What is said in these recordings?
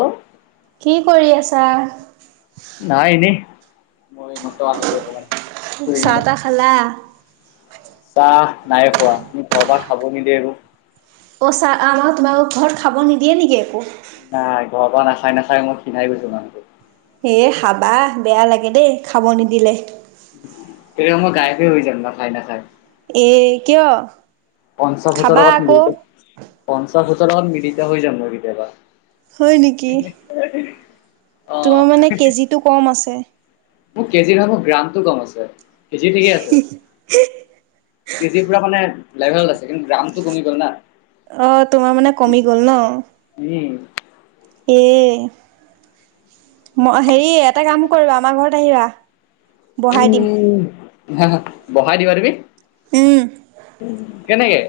অ'। কি কৰি আছা? নাই এনেই মই এইমাত্ৰ আহিলোঁ অকমান ফুৰি চাহ কেনে। তাহ খালা? চাহ নাই খোৱা ঘৰ পৰা খাব নিদিয়ে আৰু অ চাহ আ মই তোমালোকৰ ঘৰত খাব নিদিয়ে নেকি একো? নাই, ঘৰৰ পৰা নাখায় নাখায় মই ক্ষীনাই গৈছো মানুহটো। হেয় খাবা, বেয়া লাগে দেই খাব নিদিলে। হে মই গাড়ীতে বহি যাম নাখায় নাখায় এ কিয় পঞ্চাশ বছৰ খাবা লগত আকৌ। মিলত পঞ্চাশ বছৰত মিলিটো হৈ যাম মই কেতিয়াবা। [unintelligible] হয় নেকি? [unintelligible] অ' তোমাৰ মানে কেজি টো কম আছে। মোৰ কেজিৰ বাবত গ্ৰামটো কম আছে, কেজি ঠিকে আছে। কেজিৰ পৰা মানে লেভেল আছে কিন্তু গ্ৰামটো কমি গ'ল না। অ তোমাৰ মানে কমি গ'ল ন। উম, এয়ে ম হেৰি এটা কাম কৰিবা, আমাৰ ঘৰত আহিবা। বঢ়াই দিম কিহে মোক বহাই দিবা দিবি উম। কেনেকেই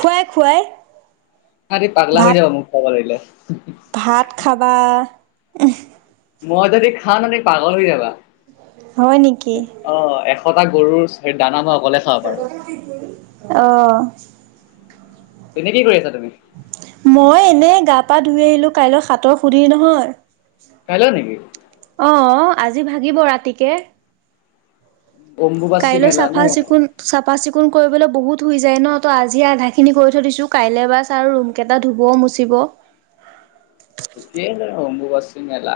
খুৱাই খুৱাই তহঁতি পাগলা হৈ ভাত যাব মোক খুৱাব লাগিলে ভাত খাবা, উহ। মই যদি খাম মানে পাগল হৈ যাবা হয় নেকি? অ এশ এটা গৰুৰ চাই দানা ন [unintelligible] [unintelligible] অ তুমি কি কৰি আছা? তুমি? মই এনেই গা পা ধুই আহিলো কাইলৈ সাঁতৰ সুধিলি নহয়। কাইলৈ নেকি? অঁ আজি ভাগিব ৰাতিকে, আ অম্বুবাচী কাইলৈ মেলা ন? চাফা চিকুণ চাফা চিকুণ কৰিবলৈ বহুত ধুই যায় ন টো আজি আধা খিনি কৰি থৈ দিছো কাইলৈ বাছ আৰু ৰুম কেইটা ধুব মুচিব [inaudible] ঠিকেই বাৰু, অম্বুবাচী মেলা।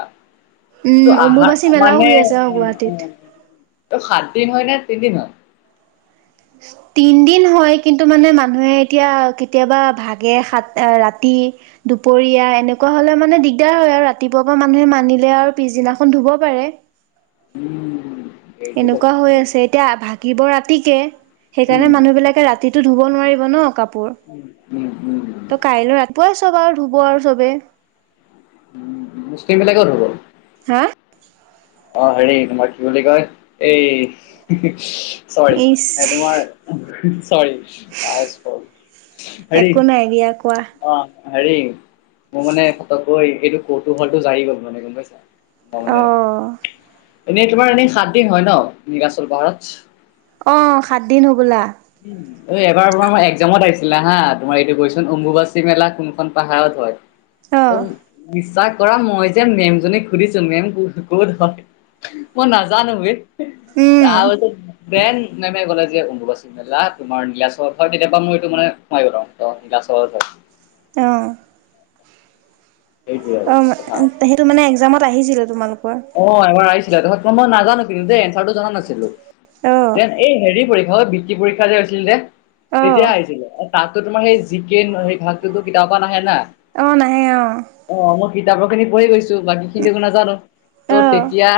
উম ত' আহা অম্বুবাচী মেলাও মানে হৈ আছে অ উ, গুৱাহাটীত। উ, উ, প্ৰসাদ। তিন হয় নে পেণ্ডিং হয় তিন দিন হয় কিন্তু মানে মানুহে এতিয়া কেতিয়াবা ভাগে সাত ৰাতি দুপৰীয়া এনেকুৱা হলে মানে দিগদাৰ হয় আৰু ৰাতিপুৱা পৰা মানুহে মানিলে আৰু পিছদিনাখন ধুব [unintelligible] উম, এইটো কথা [unintelligible] এয়া ভাগিব ৰাতি কে সেইকাৰণে উম মানুহ বিলাকে ৰাতিটো ধুব নোৱাৰিব ন কাপো উম, উম, উম। পুৱাই চোবাৰ ধুব আৰু চবেই। মুছলিমবিলাকেও ধুব। হা অ হেৰী তোমাৰ কি বুলি কয় এই চৰি ইচ এ তোমাৰ চৰি হেৰী একো নাই দিয়া কোৱা অ হেৰি মোৰ মানে ফতকৈ এইটো কৌতুহলটো জাগি গ'ল মানে গম পাইছা। মই অ মানে এনেই তোমাৰ এনেই সাত দিন হয় ন' নীলাচল পাহাৰত? অ সাত দিন হবলা উ এবাৰ এক্জামত আহিছিলা হা তোমাৰ এইটো কৈছোন অম্বুবাচী মেলা কোনখন পাহাৰত হয়। অ একডম বিশ্বাস কৰা মই যে মেমজনীক সুধিছো মেম ক ক'ত হয় মই নাজানো বে। ত উম ব্ৰেন নেমে গল যে ব মেলা তোমাৰ নীলাচলত হয় তেতিয়াপা মই এইটো মানে সোমাই গ'ল আওঁ নীলাচলত হয়। অ', সেইটোৱে আৰু অ' কথা। সেইটো মানে একজামত আহিছিলে তোমালোক অ' এবাৰ আহিছিলে তাৰপিচত মই নাজানো কিন্তু দেই এঞ্চাৰটো জনা নাছিলো অ দেন এই হেৰি পৰীক্ষ হয় বৃত্তি পৰীক্ষা যে হৈছিল নে। অ তেতিয়া আহিছিলে তাততো তোমাৰ সেই জিকে সেই ভাগটোতো কিতাপৰ পৰা নাহে না। অ' নাহে অ' কিতাপৰ খিনি পঢ়ি গৈছো বাকী খিনি একো নাজানো অ ত' তেতিয়া।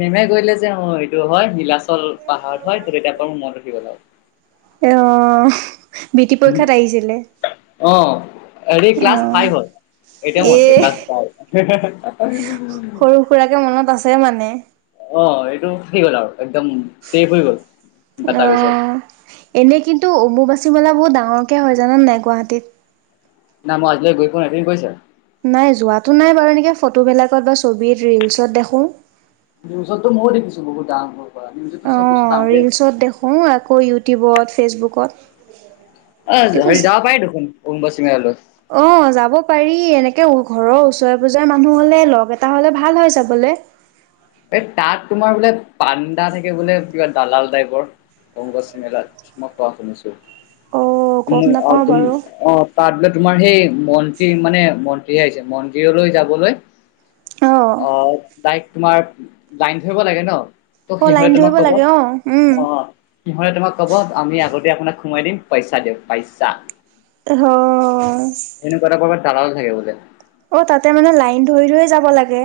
নেমে কৰিলে যে অ, এইটো হয় গিলাচ। [unintelligible] পাহাৰ হয় ত' তেতিয়াৰ পৰা মোৰ মনত ৰখি গ'ল আৰু। অ বৃত্তি পৰীক্ষাত আহিছিলে অ, হেৰি ক্লাছ অ ফাইভত। এতিয়া এ মছে ক্লাছ ফ সৰু সুৰাকে মনত আছে মানে অ' এইটো সেই গ'ল আৰু একদম চছেফ হৈ গ'ল। ডাটাবেছত অ' এনে কিন্তু অমুবাচী মেলাত বহুত ডাঙৰকে হয় জান নাই গুৱাহাটীত। নাই মই আজিলৈ গৈ পোৱা নাই তুমি গৈছা নাই যোৱাতটো নাই বাৰু এনেক ফটোবিলাকত বা ছব ৰিলচত দেখোঁ। নিউজতো ময়ো দেখিছো বহুতদাঙৰ। অ' ৰিলচত দেখোঁ আকৌ ইউটিউবত, ফেচবুকত অ, কিন্তু হৰি যাব পায়ে দেখোন অম্বুবাচী মেলালৈ। অ, যাব পাৰি এনেকে ঘৰৰ ওচৰে পাজৰে মানুহ হলে লগ এটা হলে ভাল হয় যাবলে। হয়, [inaudible] এই তাত তোমাৰ বোলে পাণ্ডা থাকে বোলে কিবা দালাল টাইপৰ। কংগ্ৰছ মেলাত মই কোৱা শুনিছো। অ' গম তুমি অ' নাপাওঁ তুমি বাৰু অ' তাত বোলে তোমাৰ সেই মন্ত্ৰী মানে মন্ত্ৰী [unintelligible] আহিছে মন্দিৰলৈ যাবলৈ অ তাইক তোমাৰ লাইন ধৰিব লাগে ন। ত' অ' লাইন সিহঁতে তোমাক ধৰিব কব লাগে অ' উম। অ' সিহঁতে তোমাক কব আমি আগতেই আপোনাক সোমাই দিম। পইচা দিওঁ পইচা। অহ, দালালো থাকে বোলে। অ' তাতে মানে লাইন ধৰি- ধৰি যাব লাগে।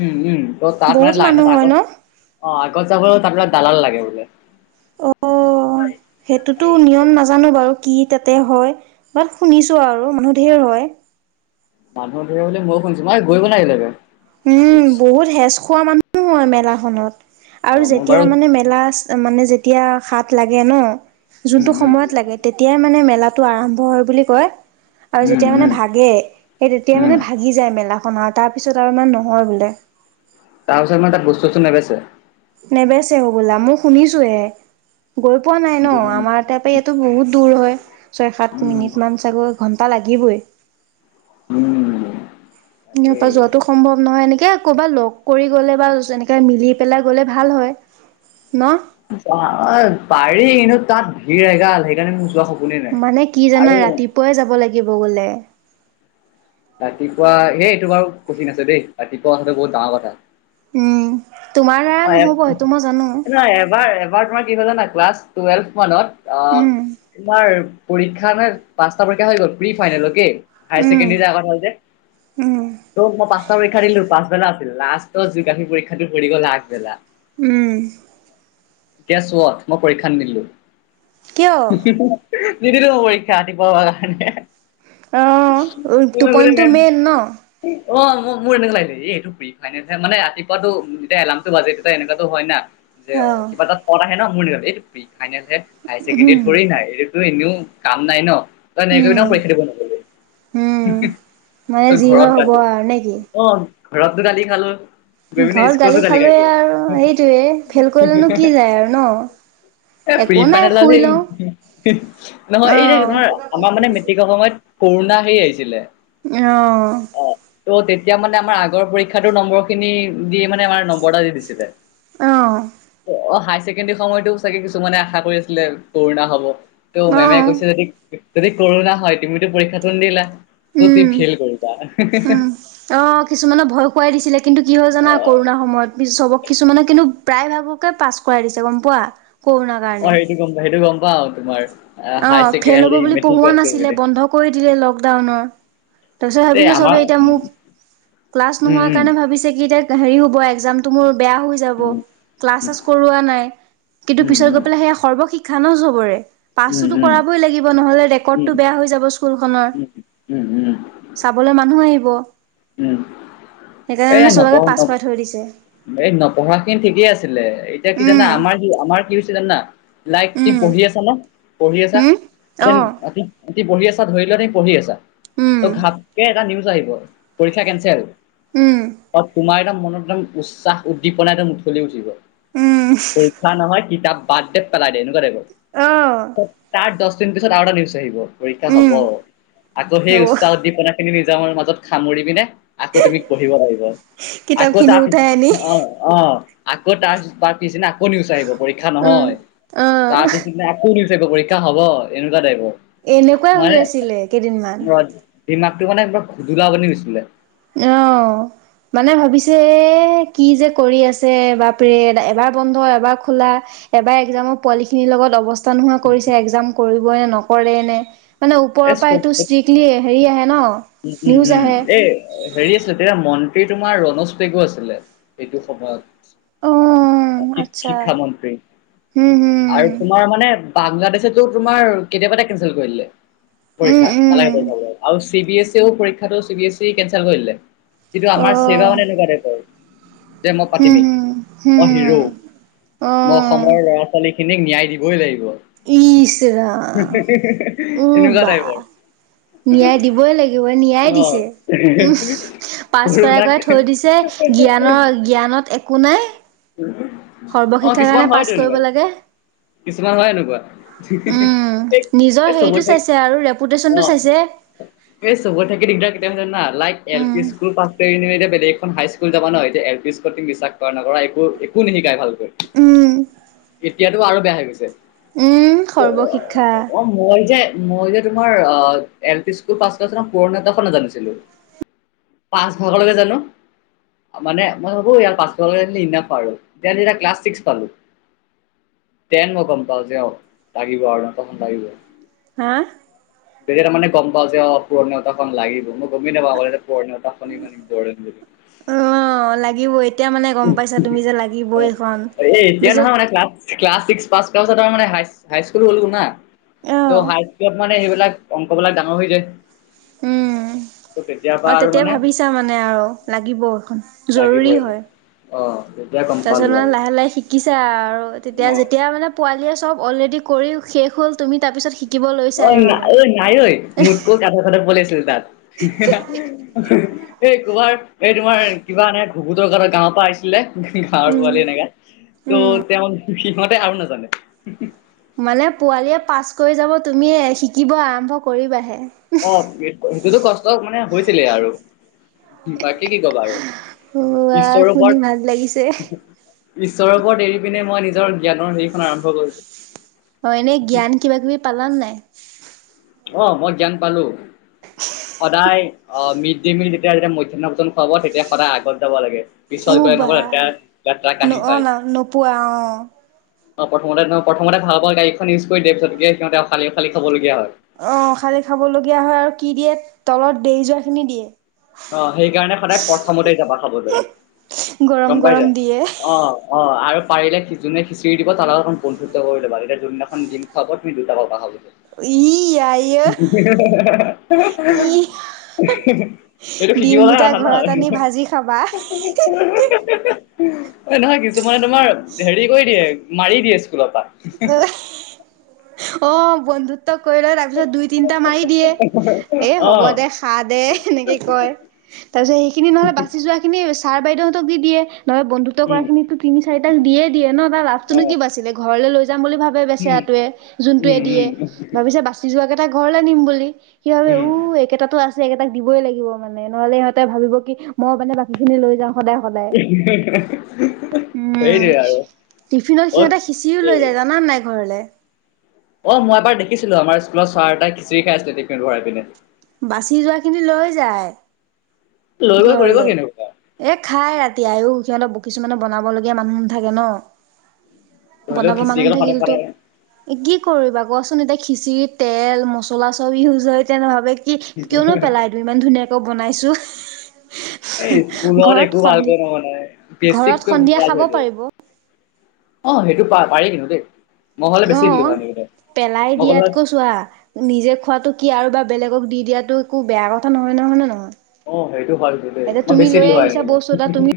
উম-উম ত তাত মানে বহুত লাইনত মানুহ হয় আগত ন? অ' আগত চাবত আপোনাক দালান লাগে বোলে। অ, সেইটোতো নিয়ম নাজানো বাৰু। কি তাতে হয় বাট শুনিছো আৰু মানুহ ধেই হয়। মানুহৰ ধৰিব বুলি ময়ো সুনিছো মই গৈ নাইলকে উম, বহুত হেচ খোৱা মানুহ হয় মেলাখনত। অ আৰু মই যেতিয়া বাৰু মানে মেলা মানে যেতিয়া হাত লাগে ন। উম যোনটো উম সময়ত লাগে তেতিয়াই মানে মেলাটো আৰম্ভ হয় বুলি কয়। আৰু উম যেতিয়া মানে উম ভাগে সেই তেতিয়া উম মানে ভাগি যায় মেলা খন আৰু তাৰপিছত তাৰমান নহয় বোলে। তাৰ পাছত নে তাত বস্তু চস্তু নেবেছে। নেবেচে হ'বলা মই শুনিছোহে গৈ পোৱা নাই ন আমাৰ তাৰাপৰা এইাতো বহুত। দুৰ হয় ছয় সাত উম মিনি চাগৈ ঘণ্টা লাগিবই। উম, ইয়াৰ তাকেই পৰা যোৱাাতটো সম্ভৱ নহয় এনেকে। ক'বাত লগ কৰি গ'লে বা এনেকে মিলি পেলাই গ'লে ভাল হয় ন। পাৰি কিন্তু তাত ভিৰ এগাল সেইকাৰণে মোক যোৱা স। মানে কি জানা ৰাতিপুৱাই যাব লাগিব গ'লে। ৰাতিপুৱা এই এইটো বাৰু কঠিন আছে দেই ৰাতিপুৱা কথাটো বহুত ডাঙৰ কথা। উম। তোমাৰ দ্বাৰা অ নহ'ব সেইটো মই জানো নহ এবাৰ এবাৰ তোমাৰ কি হ'ল জানা। ক্লাছ টুৱেলভ মানত আহ উম তোমাৰ। পৰীক্ষা নে পাঁচটা পৰীক্ষা হৈ গ'ল pre final okay. Um high secondary আগত হ'ল যে উম ত মই পাঁচটা পৰীক্ষা দিলো পাচবেলা আ। লাষ্টত জোগাফ্ৰি পৰীক্ষাতটো পৰি গ'ল আগবেলা। উম। এতিয়া চোৱা মই পৰীক্ষানিদিলো। কিয় নিদিলেও হ'ব পৰীক্ষা ৰাতিপুৱা। [unintelligible] অঁ টোপনিটো মেইন ন অ ম মোৰ এনেকুৱা লাগিলে এইটো প্ৰি ফাইনেলে মানে ৰাতিপুৱাটো যেতিয়া এলাৰ্মটো বাজে তেতিয়া এনেকুৱাতো হয় না। যে অঁ কিবা তাত পদ আহে ন মোৰ নি এইটো ফাইনেলে হায় ছেকেণ্ডৰী উম ধৰি নাই এইটো। ত এনেও কাম নাই ন তই এনেকৈ ন উম পৰীক্ষা দিব নগলি। উম মানে তই যি ঘৰত হয় হ'ব গালি আৰু নে কি অ ঘৰততটো গালি খালো। গৈ পিনে ঘৰত স্কুলতো গালি খালো খাইছো আৰু সেইটোৱে ফেল কৰিলেনো কি যায় আৰু ন। এ প্ৰি একো নাই শুই ফাইনেলালি। লওঁ অ নহয়। এই ধৰা আমাৰ মানে মেট্ৰিকৰ সময়ত কৰুণা হেৰি আহিছিলে। আহ। অ ত' তেতিয়া মানে আমাৰ আগৰ পৰীক্ষাটোৰ নম্বৰ খিনি দিয়ে মানে আমাৰ নম্বৰ এটা দি দিছিলে। অ অ হাই ছেকেণ্ডৰী সময়তো চাগে কিছুমানে আশা কৰি আছিলে কৰুণা হ'ব। ত' অ মেমে কৈছে যদি যদি কৰণা হয়। তুমিতো পৰীক্ষাটো নিদিলা। ত তুমি উম ফেইল কৰিবা। উম অ কিছুমানে ভয় খুৱাই দিছিলে কিন্তু কি হয় অ জানা কৰোণাৰ সময়ত চবক কিছুমানে কিন্তু প্ৰায় ভাগকে পাছ কৰাই দিছে গম পোৱা। কৰোণাৰ অ', কাৰণে সেইটো গম পাও সেইটো গম পাও তোমাৰ। হাই অ' ফেইল হ'ব ছেকেণ্ডাৰী বুলি মেট্ৰিক পঢ়োৱা পাছ কৰিম নাছিলে বুলি। বন্ধ কৰি দিলে লকডাউনৰ। তাৰপিছত এই ভাবিছে চবে আমাৰ এতিয়া মোক ক্লাছ উম উম নোহোৱা কাৰণে ভাবিছে কি এতিয়া হেৰি হ'ব একজামটো মোৰ। বেয়া হৈ যাব ক্লাছ চাছ কৰোৱা নাই। কিন্তু পিছত গৈ পেলায় সৰ্বশিক্ষা খানা চবৰে। উম উম উম পাছতো কৰাবই লাগিব নহ'লে উম ৰেকৰ্ডটো বেয়া হৈ যাব স্কুলখনৰ। উম উম উম উম উম উম চাবলৈ মানুহ আহিব। উম সেইকাৰণে এ মানে চবকে নকও পাছ কৰাই থৈ দিছে। এই নপঢ়াখিনি ঠিকেই আছিলে এতিয়া কি জানা উম, আমাৰ কি আমাৰ কি হৈছে জানা? লাইত দি উম, পঢ়ি আছা ন পঢ়ি আছা? হুম, অ', [unintelligible] এ পঢ়ি আছা ধৰি লোৱা তি পঢ়ি আছা উম, ত ঘপকে এটা নিউজ আহিব পৰীক্ষা কেনচেল।। উম, অ' তোমাৰ এটা মনত উছাহ উদ্দীপনা একদম [unintelligible] উঠিব। উম, পৰীক্ষা নহয় কিতাপ বাদ দে পেলাই দে এনেকুৱা তাইপৰ। অ', [unintelligible] দুদিন পিছত আৰু এটা নিউজ আহিব, পৰীক্ষা হ'ব উম, আকৈ সেই হ'ব। উচাহ উদ্দীপনা খিনি মাজত সামুৰি পিনে আকৌ তুমি পঢ়িব লাগিব। আকৌ কিতাপখিনি তাৰ উঠাই পিছত আনি, অ', অ' আকৌ তাচক [unintelligible] পিছদিনা আকৌ নিওচ আহিব পৰীক্ষা উম, নহয়। অ', তাৰ পিছদিনা আকৌ নি পৰীক্ষা হ'ব। এনেকুৱা টাইপৰ। এনেকুৱা হৈ আছিলে কেইদিনমান। সেই মাকটো মানে এবাৰ [unintelligible] বনে দিচিলে। আহ। মানে ভাবিছে কি যে কৰি আছে বাপৰে এবাৰ বন্ধ হয় এবাৰ খোলা। এবাৰ এক্জামৰ পোৱালি খিনিৰ লগত অৱস্থা নোহোৱা কৰিছে এক্জাম কৰিবই নে নকৰে নে মানে ওপৰৰ এ পৰা সটো চব ষ্ট্ৰিক্টলি হেৰি আহে ন উম উম নিউজ উম আহে। এই হেৰি আছিলে তেতিয়া মন্ত্ৰী তোমাৰ ৰনজ পেগু আছিলে এইটো সময়ত অ', আচ্ছা শিক্ষা মন্ত্ৰী হম আৰু হম তোমাৰ মানে বাংলাদেশে তোমাৰ কেতিয়াবা এটা কেনচেল কৰি দলে উম পৰীক্ষা উম। নালাগে পাব আৰু চি বি এছ পৰীক্ষাটো চি বি এছ ই কেেল কৰিলে কিন্তু আমাৰ অ', চেৱা মানে এনেকুৱাতে যে মই হম পাতিমেই হম মই হিৰো হম মই অসমৰ ল'ৰা ছোৱালীখিনিক ন্যায় দিবই লাগিব ইশৰা এনেকুৱা বা টাইপৰ ন্যায় দিবই লাগিব ন্যায় দিছে অ'। উম পাছ কৰাই কৰুণাক কৰাই থৈ দিছে জ্ঞানৰ জ্ঞানত একো নাই অ সৰ্বশিক্ষাৰ কিছুমান কাৰণে পাছ হয়ত এনে কৰিব বাৰু লাগে। কিছুমান হয় এনেকুৱা উম এই নিজৰ এই চব হেৰিটো চাইছে আৰু ৰেপুটেশচনটো অ চাইছে। এই চবত থাকে দিগদাৰ কেতিয়া জান না like L P um school প এইখন হাই স্কুল যাব ন এ যে এ পি স্কুল তুম বিশ্বাস কৰা নক কৰা একো একো নিশিকাই ভাল উম এতিয়াতো আৰু বেয়া হৈ গৈছে উম সৰ্বশিক্ষা অ মই যে মই যে তোমাৰ আহ এল পি স্কুল পাছ কুৰণেতখন নাজানিছিলো পাঁচ ভাগলৈকে জানো মানে মই ভাবোঁ ইয়াৰ পাচ ইনা পাৰালোনতিয়া ক্লাছ ছিক্স পালোঁ তেন মই গম পাওঁ যে অ লাগিব আৰু কখন লাগিব হা বতিয়া তাৰানে গম পাওঁ যে অ পুৰৰণতা খখন লাগিব ন গমি বাব এটা প ত আাপে দ অ লাগিব এতিয়া মানে গম পাইছা তুমি যে লাগিব এইখন তাৰিছত ্ুলা ত্ুলত অ মানে সেইব [inaudible] ক'বিলাক ডাঙৰ হৈ যায় উম ত' তেতিয়াৰ অ পৰা আৰু তেতিয়া মানে ভাবিছা মানে আৰু লাগিব এখন জৰুৰী লাগিবই হয় অ' তেতিয়া গম তাৰপিছত পালো মানে আৰু লাহে লাহে শিকিছো আৰু তেতিয়া অ' যেতিয়া মানে পোৱালীয়ে চব অলৰেডি কৰি শেষ হ'ল তুমি তাৰপিছত শিকা অ নাই অঐ নাই ঐ মোতকৈ কাঠৰ কতে পলাইছো এই কোমাৰ এই তোমাৰ কিবা এনে ধুকুতৰৰ গাঁৱৰ পৰা আছিলে গৱৰ উম। পোৱালি এনেকা উম, ত' তেওঁ সিহঁতে আৰু নাজানে মানে পোৱালিয়ীয়ে পাছ কৰি যাব তুমিয় শিকিব আৰম্ভ কৰিবাহে অ সেইটোতো কষ্ট মানে হৈছিলেই আৰু বাকী কি ক'বা আৰু ওৱা ঈশ্বৰৰ শুনি ভাল লাগিছে। ওপৰত ঈশ্বৰৰ ওপৰত এৰি পিনে মই নিজ নিজৰ জ্ঞানৰ হেখন আৰম্ভ কৰিছ অ এনেই জ্ঞান কিবা কিবি পালান নাই আহ মই জান পালো সদায় অ মিড ডে মিল যেতিয়া যেতিয়া মধ্যাহ্ন ভোজন খুৱাব তেতিয়া সদায় আগত যাব লাগে পিছত উ গ বা নকৰে তাত তাক ন কিন অ' পায় ন নোপোৱা অ'। অ প্ৰথমতে ন প্ৰথমতে ভাোৱা গাড়ীখন ইউজ কৰিয পিছতকে সিহতে খালি খালি খাবলগীয়া হয় অ খালি খাবলগীয়া হয় আৰু কি দিয়ে তলত দে যোৱা খিনি দিয়ে অ সেইকাৰণে সদায় প্ৰথমতে যাবা খাবলৈ গৰম গম পাই গৰম যায় দিয়ে। অ অ আৰু পাৰিলে সিজনেচি দিব তাৰ লগত বন্ধুত্ব কৰি লবা এতিয়া যোনদিনাখন দিম খাব তুমি দুটা প খাব লাগা [inaudible] ই আই অ' ই এইটো ডিম সিজিবলৈাই দুটা আহা না ঘৰত আনি ভাজি খাবা নহয়, কিছুমানে তোমাৰ হেৰি কৰি দিয়ে মাৰি দিয়ে স্কুলৰ পৰা। অ বন্ধুত কৰি লয় তাৰপিছত দুই তিনটা মাৰি দিয়ে। এ হ'ব অহ দে খা দে খা দে এনেকে কয়। তাৰ পিছত সেইখিনি নহলে বাচি যোৱা খিনি ছাৰ বাইদেউতক দি দিয়ে। নহয় বন্ধুত্ব কৰা উম খিনিতো তিনি চাৰিটাক দিয়ে দিয়ে ন তাৰ লাভটোনো অহ কিব বাচছিলে ঘৰলৈ লৈ, যাম বুলি ভাবে উম বেচেৰাটোৱে যোনটোৱে উম দিয়ে। উম ভাবিছে বাচি যোৱ কেইটা ঘৰলে নিম বুলি। কি ভাবে উম। উ একেইটাতো আছে। এই কেইটাক দিবই লাগিব মানে নহ'লে সিহতে ভাবিব কি মই মানে বাকী খিনি লৈ যাওঁ। সদায় সদায় সেইটোৱে আৰু উম টিফিনত অত সিহতে খিচিও লৈ এই যায় জানান নাই ঘৰলে। অ মই এবাৰ দেখিছিলো আমাৰ স্কুলত চাৰ এটাই খিচিৰি খাই আছিলে টিফিন ভৰাই পিনে। বাচি যোৱা খিনি লৈ যায়। লৈ গৈ কৰিব ঘৰলে, কেনেকুৱা এ খাই ৰাতি আয়ো। সিহঁত কিছুমানে বনাবলগীয়া মানুহ নাথাকে ন। হ'লেও বনাব খিচিৰি মানুহ গাল সদায় থাকিল তো সদায় এ কি কৰিবা কচোন এ তাক। খিচি তেল মছলা চব ইউজ হয় তেনে ভাবে কি কিয়নো পেলাই দিম ইমান ধুনীয়াকে। বনাইছোঁ। এই স্কুলৰ একো ভাল কৰিব মানাই ঘৰত সন্ধিয়া বেছিকৈছ খাব হৈ য পাৰিব অ সেইটো পা পাৰে কিন্তু দেই। মই হ'লে বেছি দিলো অ' হয় এনেকেইটাই পেলাই মই ক'লো হয় দিয়াতকৈ চোৱা নিজে খোৱাতটো কি আৰু বা বেলেগক দি দিয়াটো একো বেয়া কথা নহয় নহয় নহয় অ সেইটো ভালটো দেই এতিয়া মই তুমি বেছি লৈ দি হয়। আহিছা মানে, বস্তু এটা তুমি